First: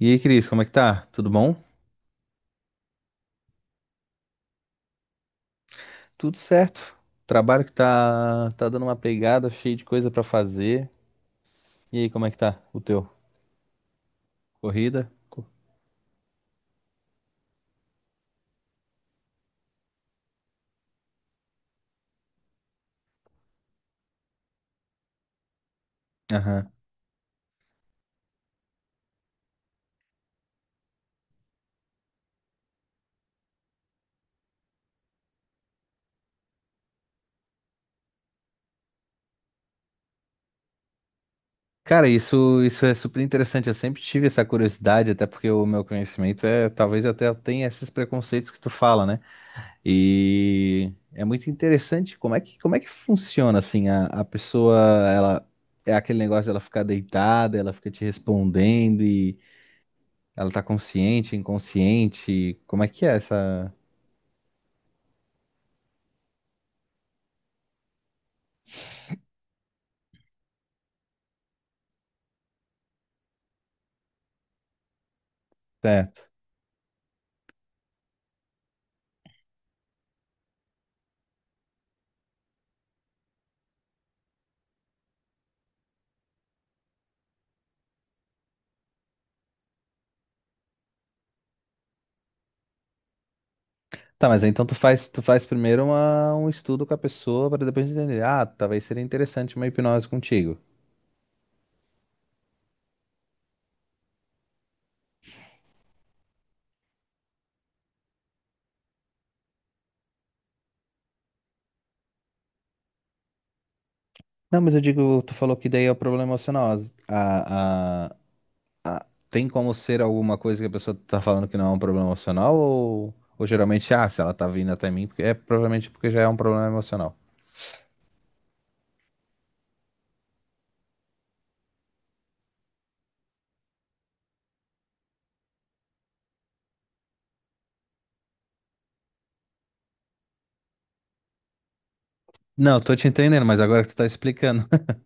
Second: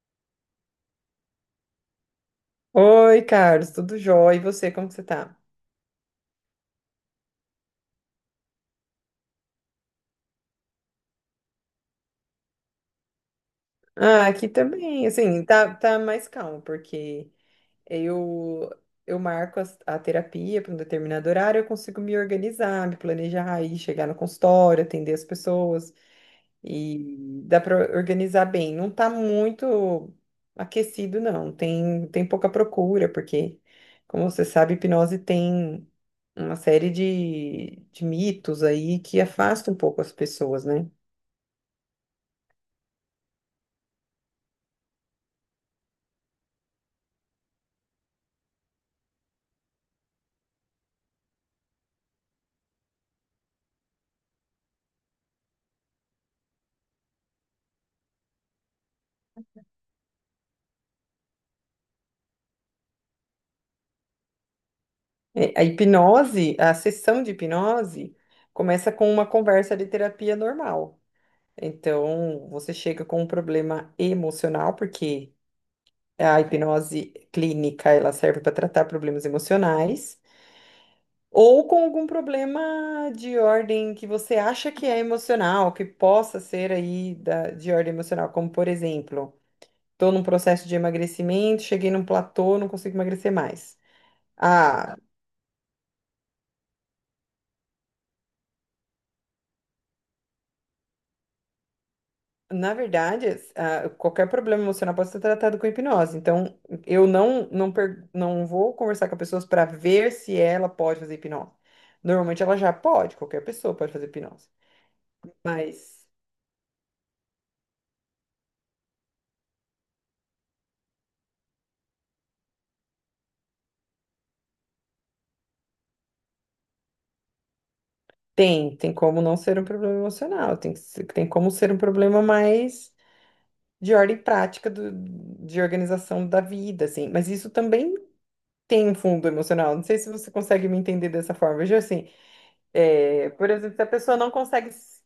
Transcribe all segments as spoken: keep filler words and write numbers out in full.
E aí, Cris, como é que tá? Tudo bom? Oi, Carlos, tudo jóia? E você, como que você tá? Tudo certo. Trabalho que tá, tá dando uma pegada, cheio de coisa pra fazer. E aí, como é que tá o teu? Ah, aqui também, Corrida? assim, Co- tá, tá mais calmo, porque eu eu marco as- a terapia para um determinado horário, eu consigo me organizar, me planejar, aí chegar no consultório, atender as pessoas, Aham. e dá para organizar bem. Não tá muito aquecido, não, tem, tem pouca procura, porque, como você sabe, hipnose tem uma série de, de mitos aí que afasta um pouco as pessoas, né? Cara, isso, isso é super interessante. Eu sempre tive essa curiosidade, até porque o meu conhecimento é, talvez até tenha esses preconceitos que tu fala, né? E é muito interessante como é que, como é que funciona assim a, a pessoa, ela é aquele negócio dela ficar deitada, ela fica te respondendo. Ela tá consciente, inconsciente? Como é que é essa. É, A hipnose, a sessão de hipnose, começa com uma conversa de terapia normal. Então, você chega com um problema emocional, porque Certo. a hipnose clínica, ela serve para tratar problemas emocionais, ou com algum problema de ordem que você acha que é emocional, que possa ser aí da- de ordem emocional, como por exemplo, estou num processo de emagrecimento, cheguei num platô, não consigo emagrecer mais. Tá, mas aí então tu Ah, faz, tu faz primeiro uma- um estudo com a pessoa para depois entender. Ah, talvez seria interessante uma hipnose contigo. Na verdade, es- ah, qualquer problema emocional pode ser tratado com hipnose. Então, eu não não, per- não vou conversar com as pessoas para ver se ela pode fazer hipnose. Normalmente ela já pode, qualquer pessoa pode fazer hipnose. Não, mas eu digo, tu falou que daí é o Mas problema emocional. As- A, a, a- tem como ser alguma coisa que a pessoa tá falando que não é um problema emocional? Ou, ou geralmente, ah, se ela tá vindo até mim, porque é provavelmente porque já é um problema emocional. tem, tem como não ser um problema emocional, tem, que ser- tem como ser um problema mais de ordem prática do, de organização da vida, assim. Mas isso também tem um fundo emocional. Não sei se você consegue me entender dessa forma. Veja assim, Não, tô te é, entendendo, por mas exemplo, agora se a que tu tá pessoa não explicando. consegue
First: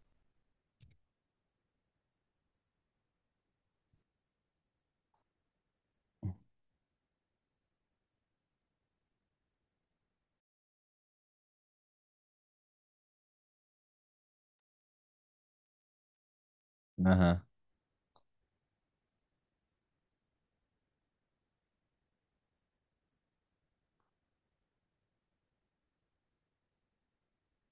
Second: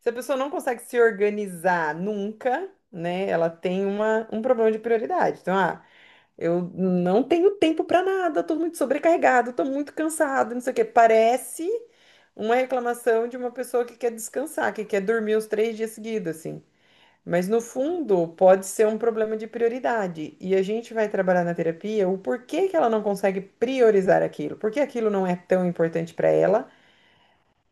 Se a pessoa não consegue se organizar nunca, né? Ela tem uma, um problema de prioridade. Então, ah, eu não tenho tempo para nada, tô muito sobrecarregado, tô muito cansado, não sei o quê. Parece uma reclamação de uma pessoa que quer descansar, que quer dormir os três dias seguidos, assim. Aham. Mas no fundo, pode ser um problema de prioridade. E a gente vai trabalhar na terapia o porquê que ela não consegue priorizar aquilo, porque aquilo não é tão importante para ela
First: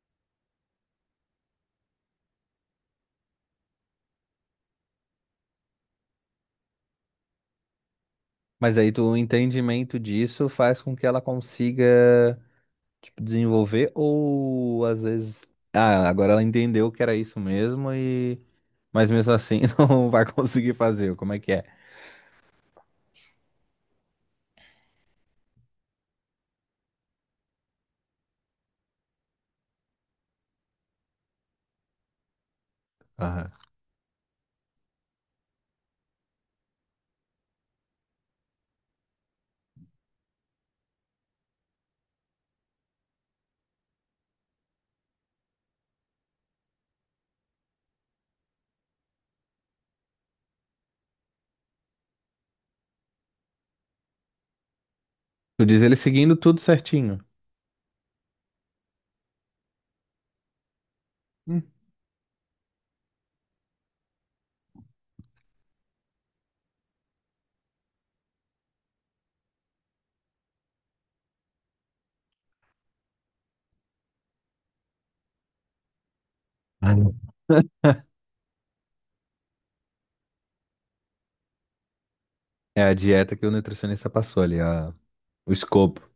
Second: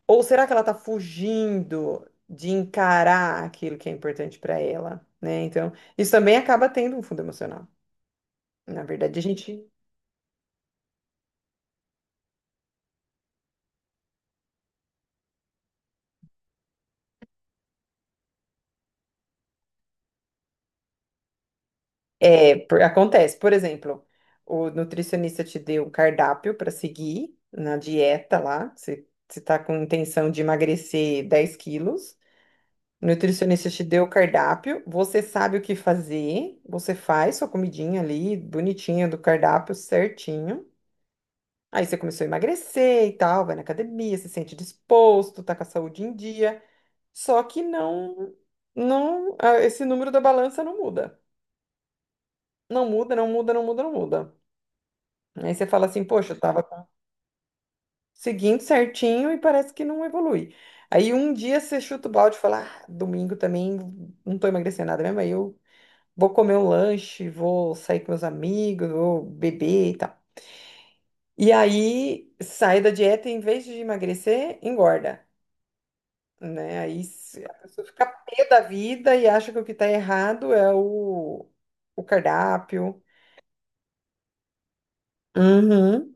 ou será que ela está fugindo de encarar aquilo que é importante para ela, né? Então, isso também acaba tendo um fundo emocional. Mas Na aí tu, o verdade, a gente entendimento disso faz com que ela consiga, tipo, desenvolver ou às vezes, ah, agora ela entendeu que era isso mesmo e mas mesmo assim não vai conseguir fazer. Como é que é? é, por- acontece, por exemplo, o nutricionista te deu um cardápio para seguir na dieta lá, você você tá com intenção de emagrecer dez quilos. O Aham. nutricionista te deu o cardápio, você sabe o que fazer, você faz sua comidinha ali, bonitinha do cardápio, certinho. Aí você começou a emagrecer e tal, vai na academia, se sente disposto, tá com a saúde em dia. Só que não, não, ah, esse número da balança não muda. Não muda, não muda, não muda, não muda. Aí Tu você diz fala ele assim, poxa, seguindo eu tudo tava certinho. seguindo certinho e parece que não evolui. Aí um dia Hum. você chuta o balde e fala, ah, domingo também não tô emagrecendo nada mesmo, aí eu vou comer um lanche, vou sair com meus amigos, vou beber e tal. E aí sai da dieta e em vez de emagrecer, engorda. Né? Aí Uhum. se- A pessoa fica pé da vida e acha que o que tá errado é o, o É a cardápio. dieta que o nutricionista passou ali, a… o escopo. Uhum.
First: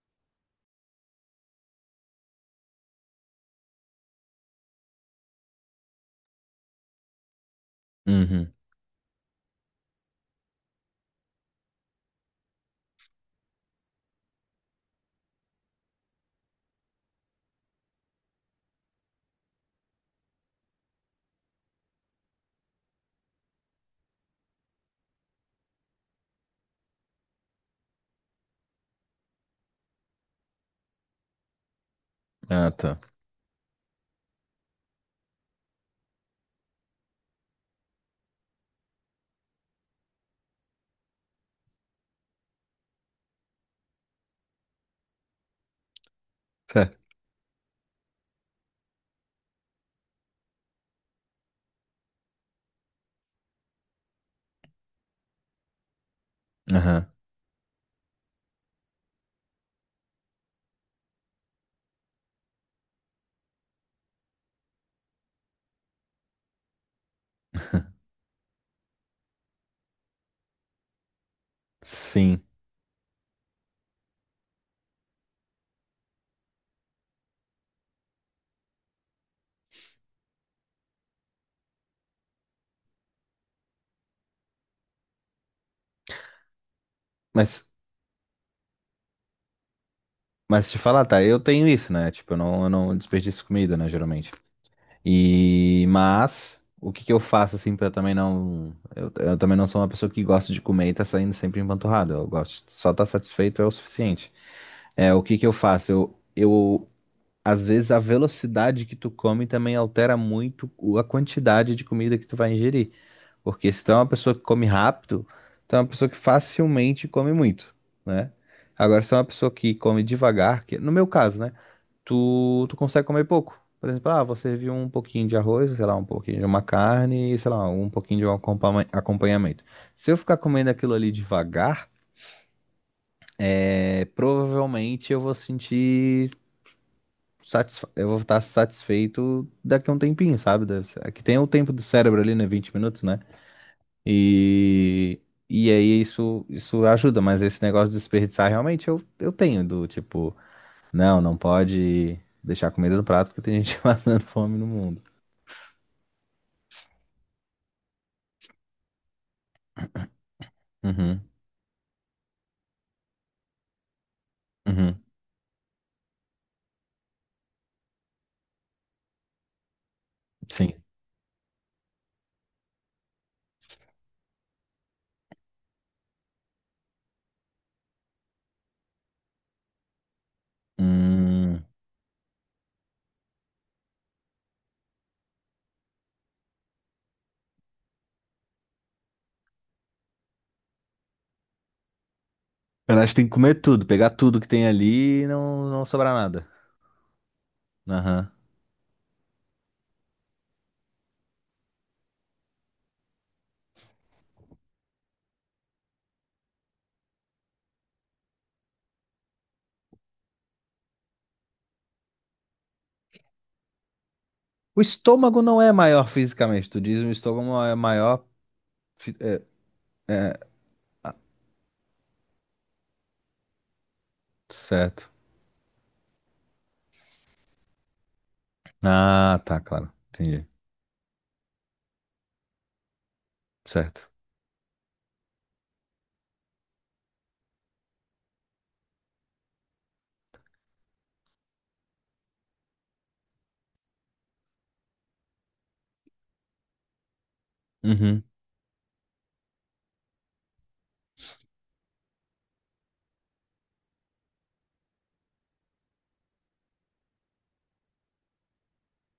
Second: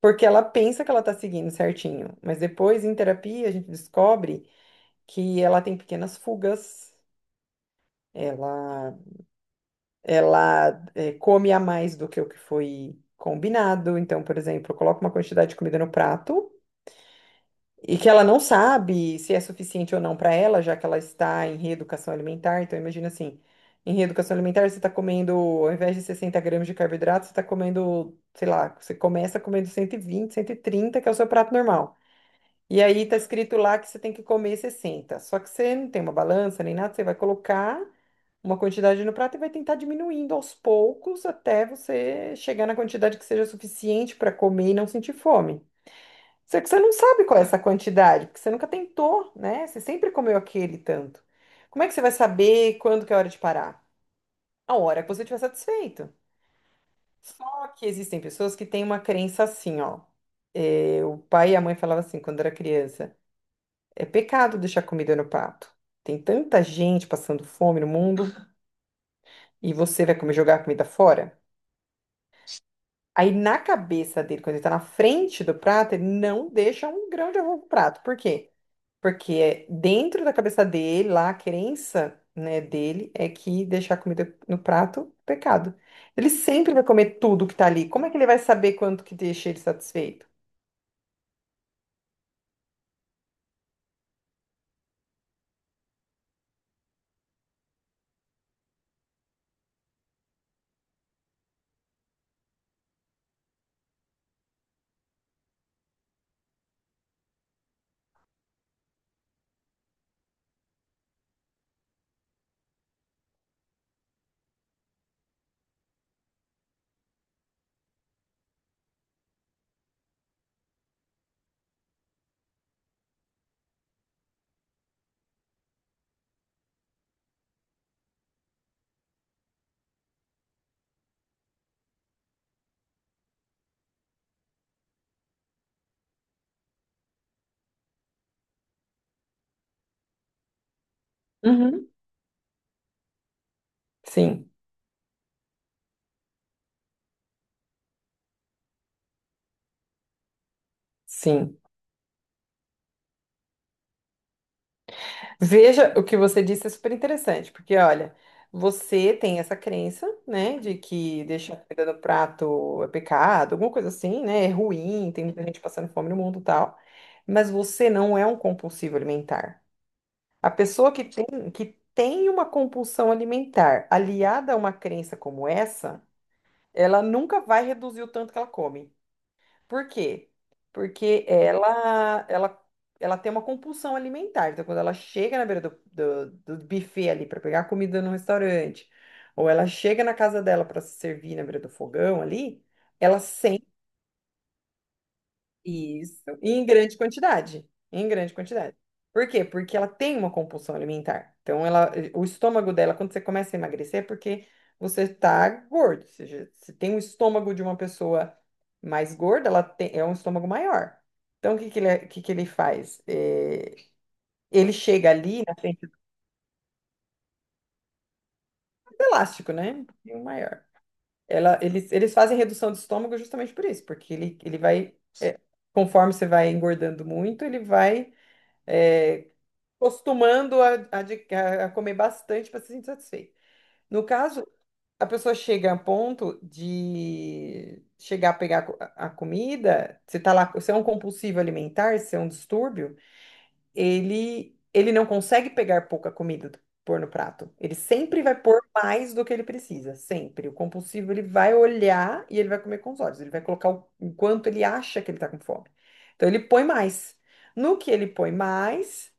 Porque ela pensa que ela tá seguindo certinho, mas depois em terapia a gente descobre que ela tem pequenas fugas, Uhum. ela, ela eh, come a mais do que o que foi combinado. Então, por exemplo, coloca uma quantidade de comida no prato. E que ela não sabe se é suficiente ou não para ela, já que ela está em reeducação alimentar. Então, imagina assim: em reeducação alimentar, você está comendo, ao invés de sessenta gramas de carboidrato, você está comendo, sei lá, você começa comendo cento e vinte, cento e trinta, que é o seu prato normal. Ah, E tá. aí tá escrito lá que você tem que comer sessenta. Só que você não tem uma balança nem nada, você vai colocar uma quantidade no prato e vai tentar diminuindo aos poucos até você chegar na quantidade que seja suficiente para comer e não sentir fome. Só que você não Certo. sabe qual é essa quantidade, porque você nunca tentou, né? Você sempre comeu aquele tanto. Como é que você vai saber quando que é a hora de parar? A hora que você estiver satisfeito. Aham. Só que existem pessoas que têm uma crença assim, ó. É, o pai e a mãe falavam assim quando era criança: é pecado deixar comida no prato. Tem tanta gente passando fome no mundo e você vai comer jogar a comida fora? Sim. Aí na cabeça dele, quando ele tá na frente do prato, ele não deixa um grão de arroz no prato. Por quê? Porque é dentro da cabeça dele, lá, a crença, né, dele é que deixar comida no prato é pecado. Ele sempre vai comer tudo que Mas, tá ali. Como é que ele vai saber quanto que deixa ele satisfeito? mas te falar, tá, eu tenho isso, né? Tipo, eu não, eu não desperdiço comida, né, geralmente. E mas o que que eu faço assim pra também não eu, eu também não sou uma pessoa que gosta de comer e tá saindo sempre empanturrado. Eu gosto só tá satisfeito é o suficiente. É, o que que eu faço? Eu, eu às vezes a velocidade que tu come também altera muito o- a quantidade de comida que tu vai ingerir, porque se tu é uma pessoa que come rápido, tu é uma pessoa que facilmente come muito, né? Agora se tu é uma pessoa que come devagar, que no meu caso, né? tu, tu consegue comer pouco. Por exemplo, ah, você viu um pouquinho de arroz, sei lá, um pouquinho de uma carne, e, sei lá, um pouquinho de um acompanha- acompanhamento. Se eu ficar comendo aquilo ali devagar, é, provavelmente eu vou sentir satisfa eu vou estar satisfeito daqui a um tempinho, sabe? Deve ser- Aqui tem o tempo do Uhum. cérebro ali, né? vinte minutos, né? Sim, E, e aí isso, isso ajuda, mas esse negócio de desperdiçar realmente eu, eu tenho, do tipo, não, não sim. pode deixar comida no prato porque tem gente passando fome no mundo. Veja, o que você disse é super interessante, porque olha, você tem essa crença, né, de Uhum, que deixar comida no prato é pecado, alguma coisa assim, né, é uhum, ruim, tem muita gente passando fome no mundo e tal, mas você não é um compulsivo alimentar. A sim. pessoa que tem, que tem uma compulsão alimentar aliada a uma crença como essa, ela nunca vai reduzir o tanto que ela come. Por quê? Porque Hum, ela, ela, ela tem uma compulsão alimentar. Então, quando ela chega na beira do, do, do buffet ali para pegar comida no restaurante, ou ela chega na casa dela para se servir na beira do fogão ali, eu acho que ela tem que comer tudo, pegar tudo que tem ali e não, não sobrar isso, nada. e em grande quantidade. Em Aham. grande quantidade. Por quê? Porque ela tem uma compulsão alimentar. Então, ela, o estômago dela, quando você começa a emagrecer, é porque você está gordo. Ou seja, se tem o estômago de uma pessoa mais gorda, ela tem, é um estômago maior. Então, o que que ele, é, o que que ele faz? É, ele O chega estômago ali na não é frente do maior fisicamente, tu diz o estômago é maior. fi- É, elástico, né? E o é, maior. ah, Ela, eles, eles fazem redução do estômago justamente por isso, porque ele, ele vai, certo. é, conforme você vai engordando muito, ele vai é, Ah, tá, claro. Entendi. costumando a, a de- a- a comer bastante para se sentir satisfeito. No Certo. caso, a pessoa chega a ponto de chegar a pegar co- a a comida, se tá lá, se é um compulsivo alimentar, se é um distúrbio, ele ele não consegue pegar pouca comida do- pôr no prato. Ele sempre Uhum. vai pôr mais do que ele precisa, sempre. O compulsivo ele vai olhar e ele vai comer com os olhos, ele vai colocar o, o quanto ele acha que ele tá com fome. Então ele põe mais. No que ele põe mais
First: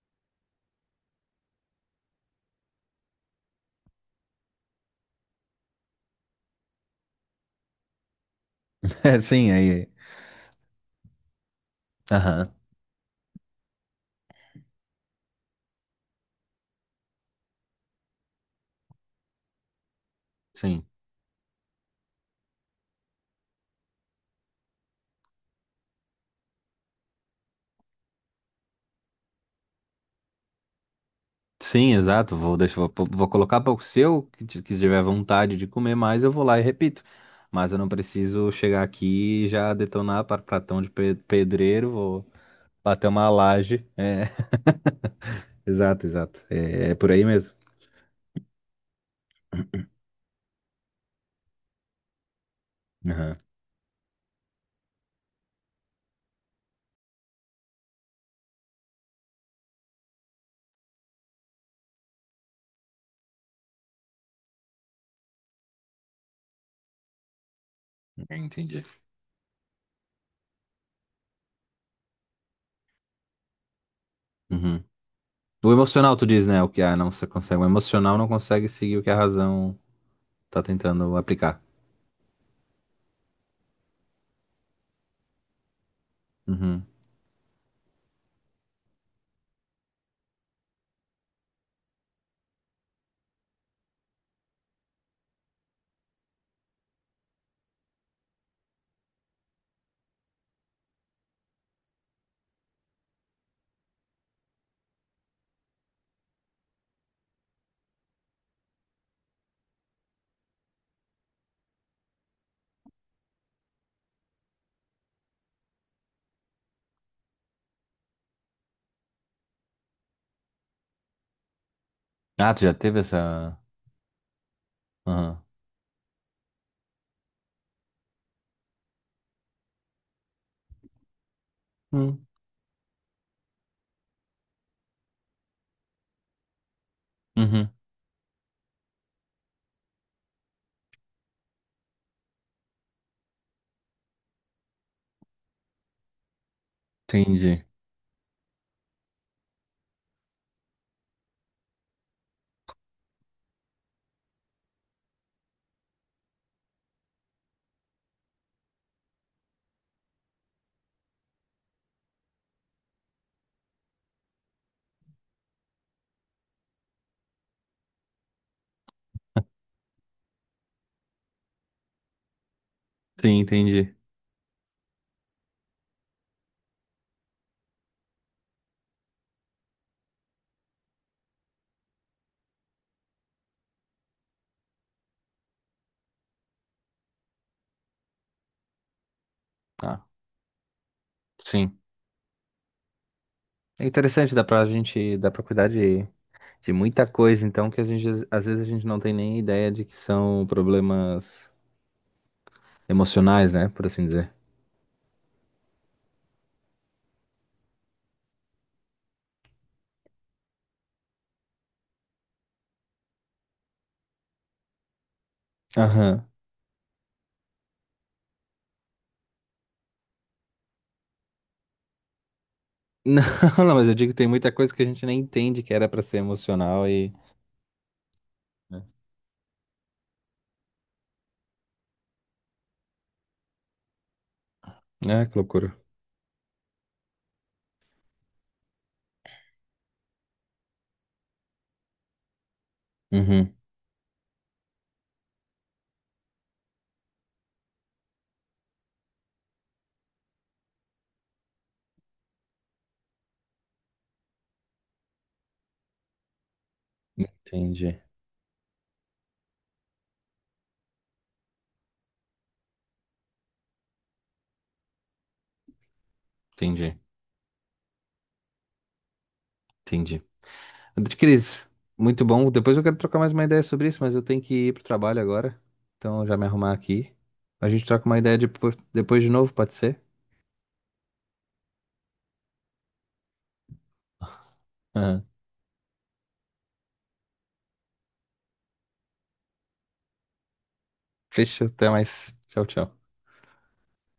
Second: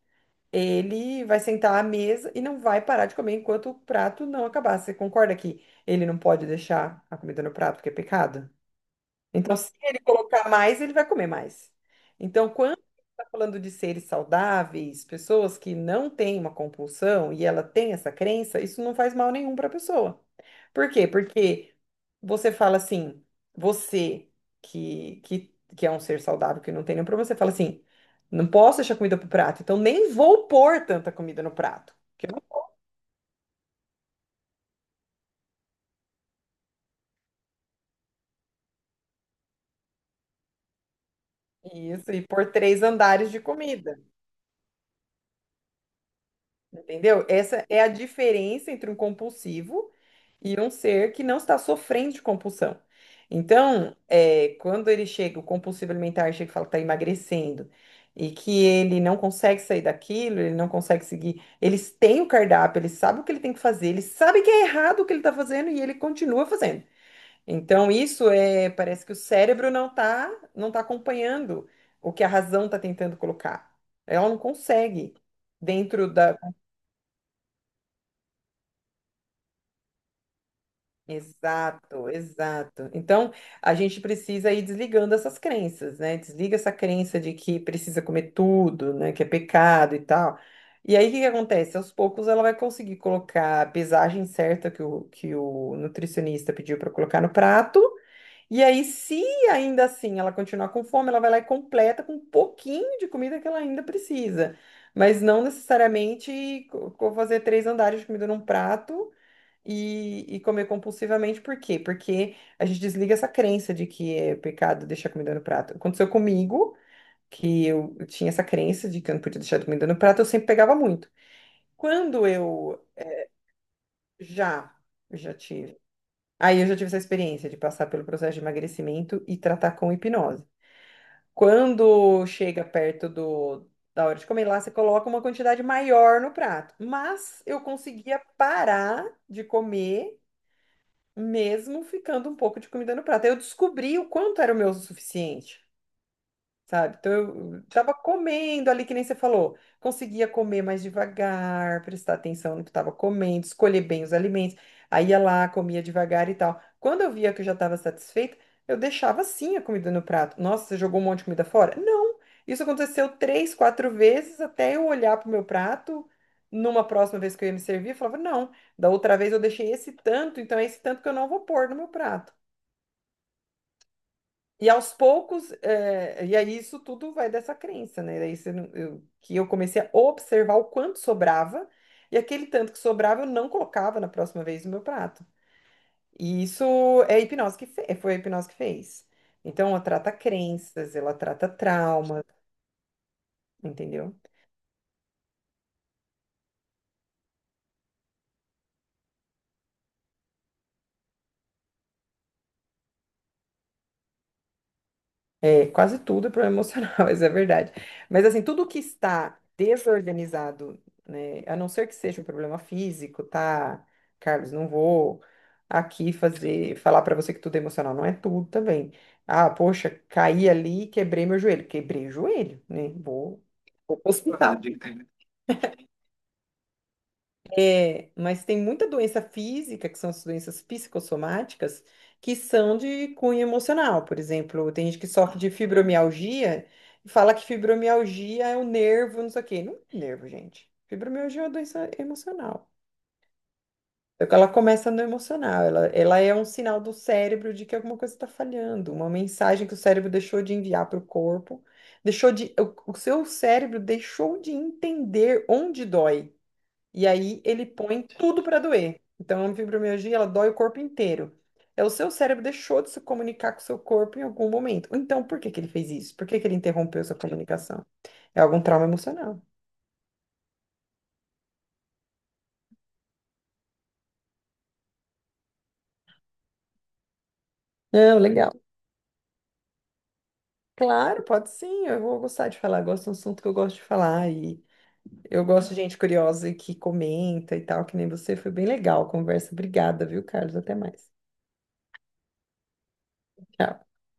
ele vai sentar à mesa e não vai parar de comer enquanto o prato não acabar. Você concorda que ele não pode deixar a comida no prato, porque é pecado? É, sim, Então, se aí. ele colocar mais, ele vai comer mais. Então, Aham, quando está falando de seres saudáveis, pessoas que não têm uma compulsão e ela tem essa crença, isso não faz mal nenhum para a pessoa. sim. Por quê? Porque você fala assim, você que, que, que é um ser saudável, que não tem nenhum problema, você fala assim, não posso deixar comida pro prato, então nem vou pôr tanta comida no Sim, prato. Que eu exato. não- Vou, deixar vou, vou colocar para o seu, que ti- que tiver vontade de comer mais, eu vou lá e repito. Mas eu não preciso chegar aqui e já detonar para pratão de pe- pedreiro. Isso, Vou. e pôr três Bater uma andares de laje. comida. É, exato, exato. É, é por aí Entendeu? mesmo. Essa é a diferença entre um compulsivo e um ser que não está sofrendo de compulsão. Aham. Então, é, quando ele chega, o compulsivo alimentar chega e fala que está emagrecendo e que ele não consegue sair daquilo, ele não consegue seguir. Eles têm o cardápio, eles sabem o que ele tem que fazer, eles sabem que é errado o que ele está fazendo e ele continua fazendo. Então, isso É, é, entendi. parece que o cérebro não está não tá acompanhando o que a razão está tentando colocar. Ela não Uhum. consegue O dentro emocional, tu da diz, né? O que a não se consegue. O emocional não consegue seguir o que a razão tá tentando aplicar. Exato, exato. Então, a gente precisa ir desligando essas crenças, né? Desliga essa Uhum. crença de que precisa comer tudo, né? Que é pecado e tal. E aí, o que que acontece? Aos poucos, ela vai conseguir colocar a pesagem certa que o, que o nutricionista pediu para colocar no prato. E aí, se ainda assim ela continuar com fome, ela vai lá e completa com um pouquinho de comida que ela ainda precisa. Mas não necessariamente co- co- fazer três andares de comida num prato e, e comer compulsivamente, por quê? Porque a gente desliga essa crença de que é pecado deixar comida no prato. Aconteceu comigo, que eu eu tinha essa crença de que eu não podia deixar comida no prato, eu sempre pegava muito. Quando Ah, tu já eu teve essa. já, eu já Aham. tive. Aí Eu já tive essa experiência de passar pelo processo de emagrecimento e tratar com hipnose. Quando Hum. chega perto do, da hora de comer lá, você coloca uma quantidade maior no prato. Mas eu Uhum. conseguia parar de comer mesmo ficando um pouco de comida no prato. Eu descobri o quanto era o meu o suficiente, sabe? Então eu Entendi. tava comendo ali, que nem você falou, conseguia comer mais devagar, prestar atenção no que estava comendo, escolher bem os alimentos, aí ia lá, comia devagar e tal. Quando eu via que eu já estava satisfeita, eu deixava sim a comida no prato. Nossa, você jogou um monte de comida fora? Não! Isso aconteceu três, quatro vezes até eu olhar para o meu prato. Numa próxima vez que eu ia me servir, eu falava, não, da outra vez eu deixei esse tanto, então é esse tanto que eu não vou pôr no meu prato. Sim, entendi. E aos poucos, eh, e aí isso tudo vai dessa crença, né? Daí você não- eu- Que eu comecei a observar o quanto sobrava, e aquele tanto que sobrava eu não colocava na próxima vez no meu prato. E isso é a hipnose que fez, foi a hipnose que fez. Então, ela Ah, trata crenças, ela trata sim. traumas, É entendeu? interessante, dá pra gente, dá pra cuidar de, de muita coisa, então, que a gente, às vezes a gente não tem nem ideia de que são problemas emocionais, né? Por assim dizer. É, quase tudo é problema emocional, isso é verdade. Mas assim, tudo que está desorganizado, né, a não ser que seja um problema físico, tá? Carlos, não vou aqui Aham. fazer, falar para você que tudo é emocional, não é tudo também. Ah, poxa, caí ali e quebrei meu joelho. Quebrei o joelho, né? Não, Vou, não, mas eu vou pro digo que tem muita hospital. coisa que a gente nem entende que era pra ser emocional e. É, mas tem muita doença física, que são as doenças psicossomáticas, que são de cunho emocional. Por exemplo, tem gente que Ah, que sofre de loucura. fibromialgia e fala que fibromialgia é o nervo, não sei o quê. Não é nervo, gente. Fibromialgia é uma doença emocional. Uhum. É que ela começa no emocional, ela, ela é um sinal do cérebro de que alguma coisa está falhando, uma mensagem que o cérebro deixou de enviar para o corpo, deixou de, o o seu cérebro deixou de entender onde dói. E aí ele Entendi, põe tudo para doer. Então, a fibromialgia, ela dói o corpo inteiro. É, o seu cérebro deixou de se comunicar com o seu corpo em algum momento. Então, por que que ele fez isso? Por que que ele entendi, interrompeu essa comunicação? É algum trauma emocional. entendi. Cris, muito bom. Depois eu quero trocar mais uma ideia sobre isso, mas eu tenho que ir pro trabalho agora. Então eu já me arrumar aqui. A gente troca uma Não, ideia legal. depois, depois de novo, pode ser? Claro, pode sim, eu vou gostar de falar. Gosto de um assunto que eu gosto de falar. E Aham. eu gosto de gente curiosa e que comenta e tal, que nem você. Foi bem legal a conversa. Obrigada, viu, Carlos? Até mais. Fechou, até mais. Tchau, tchau. Tchau.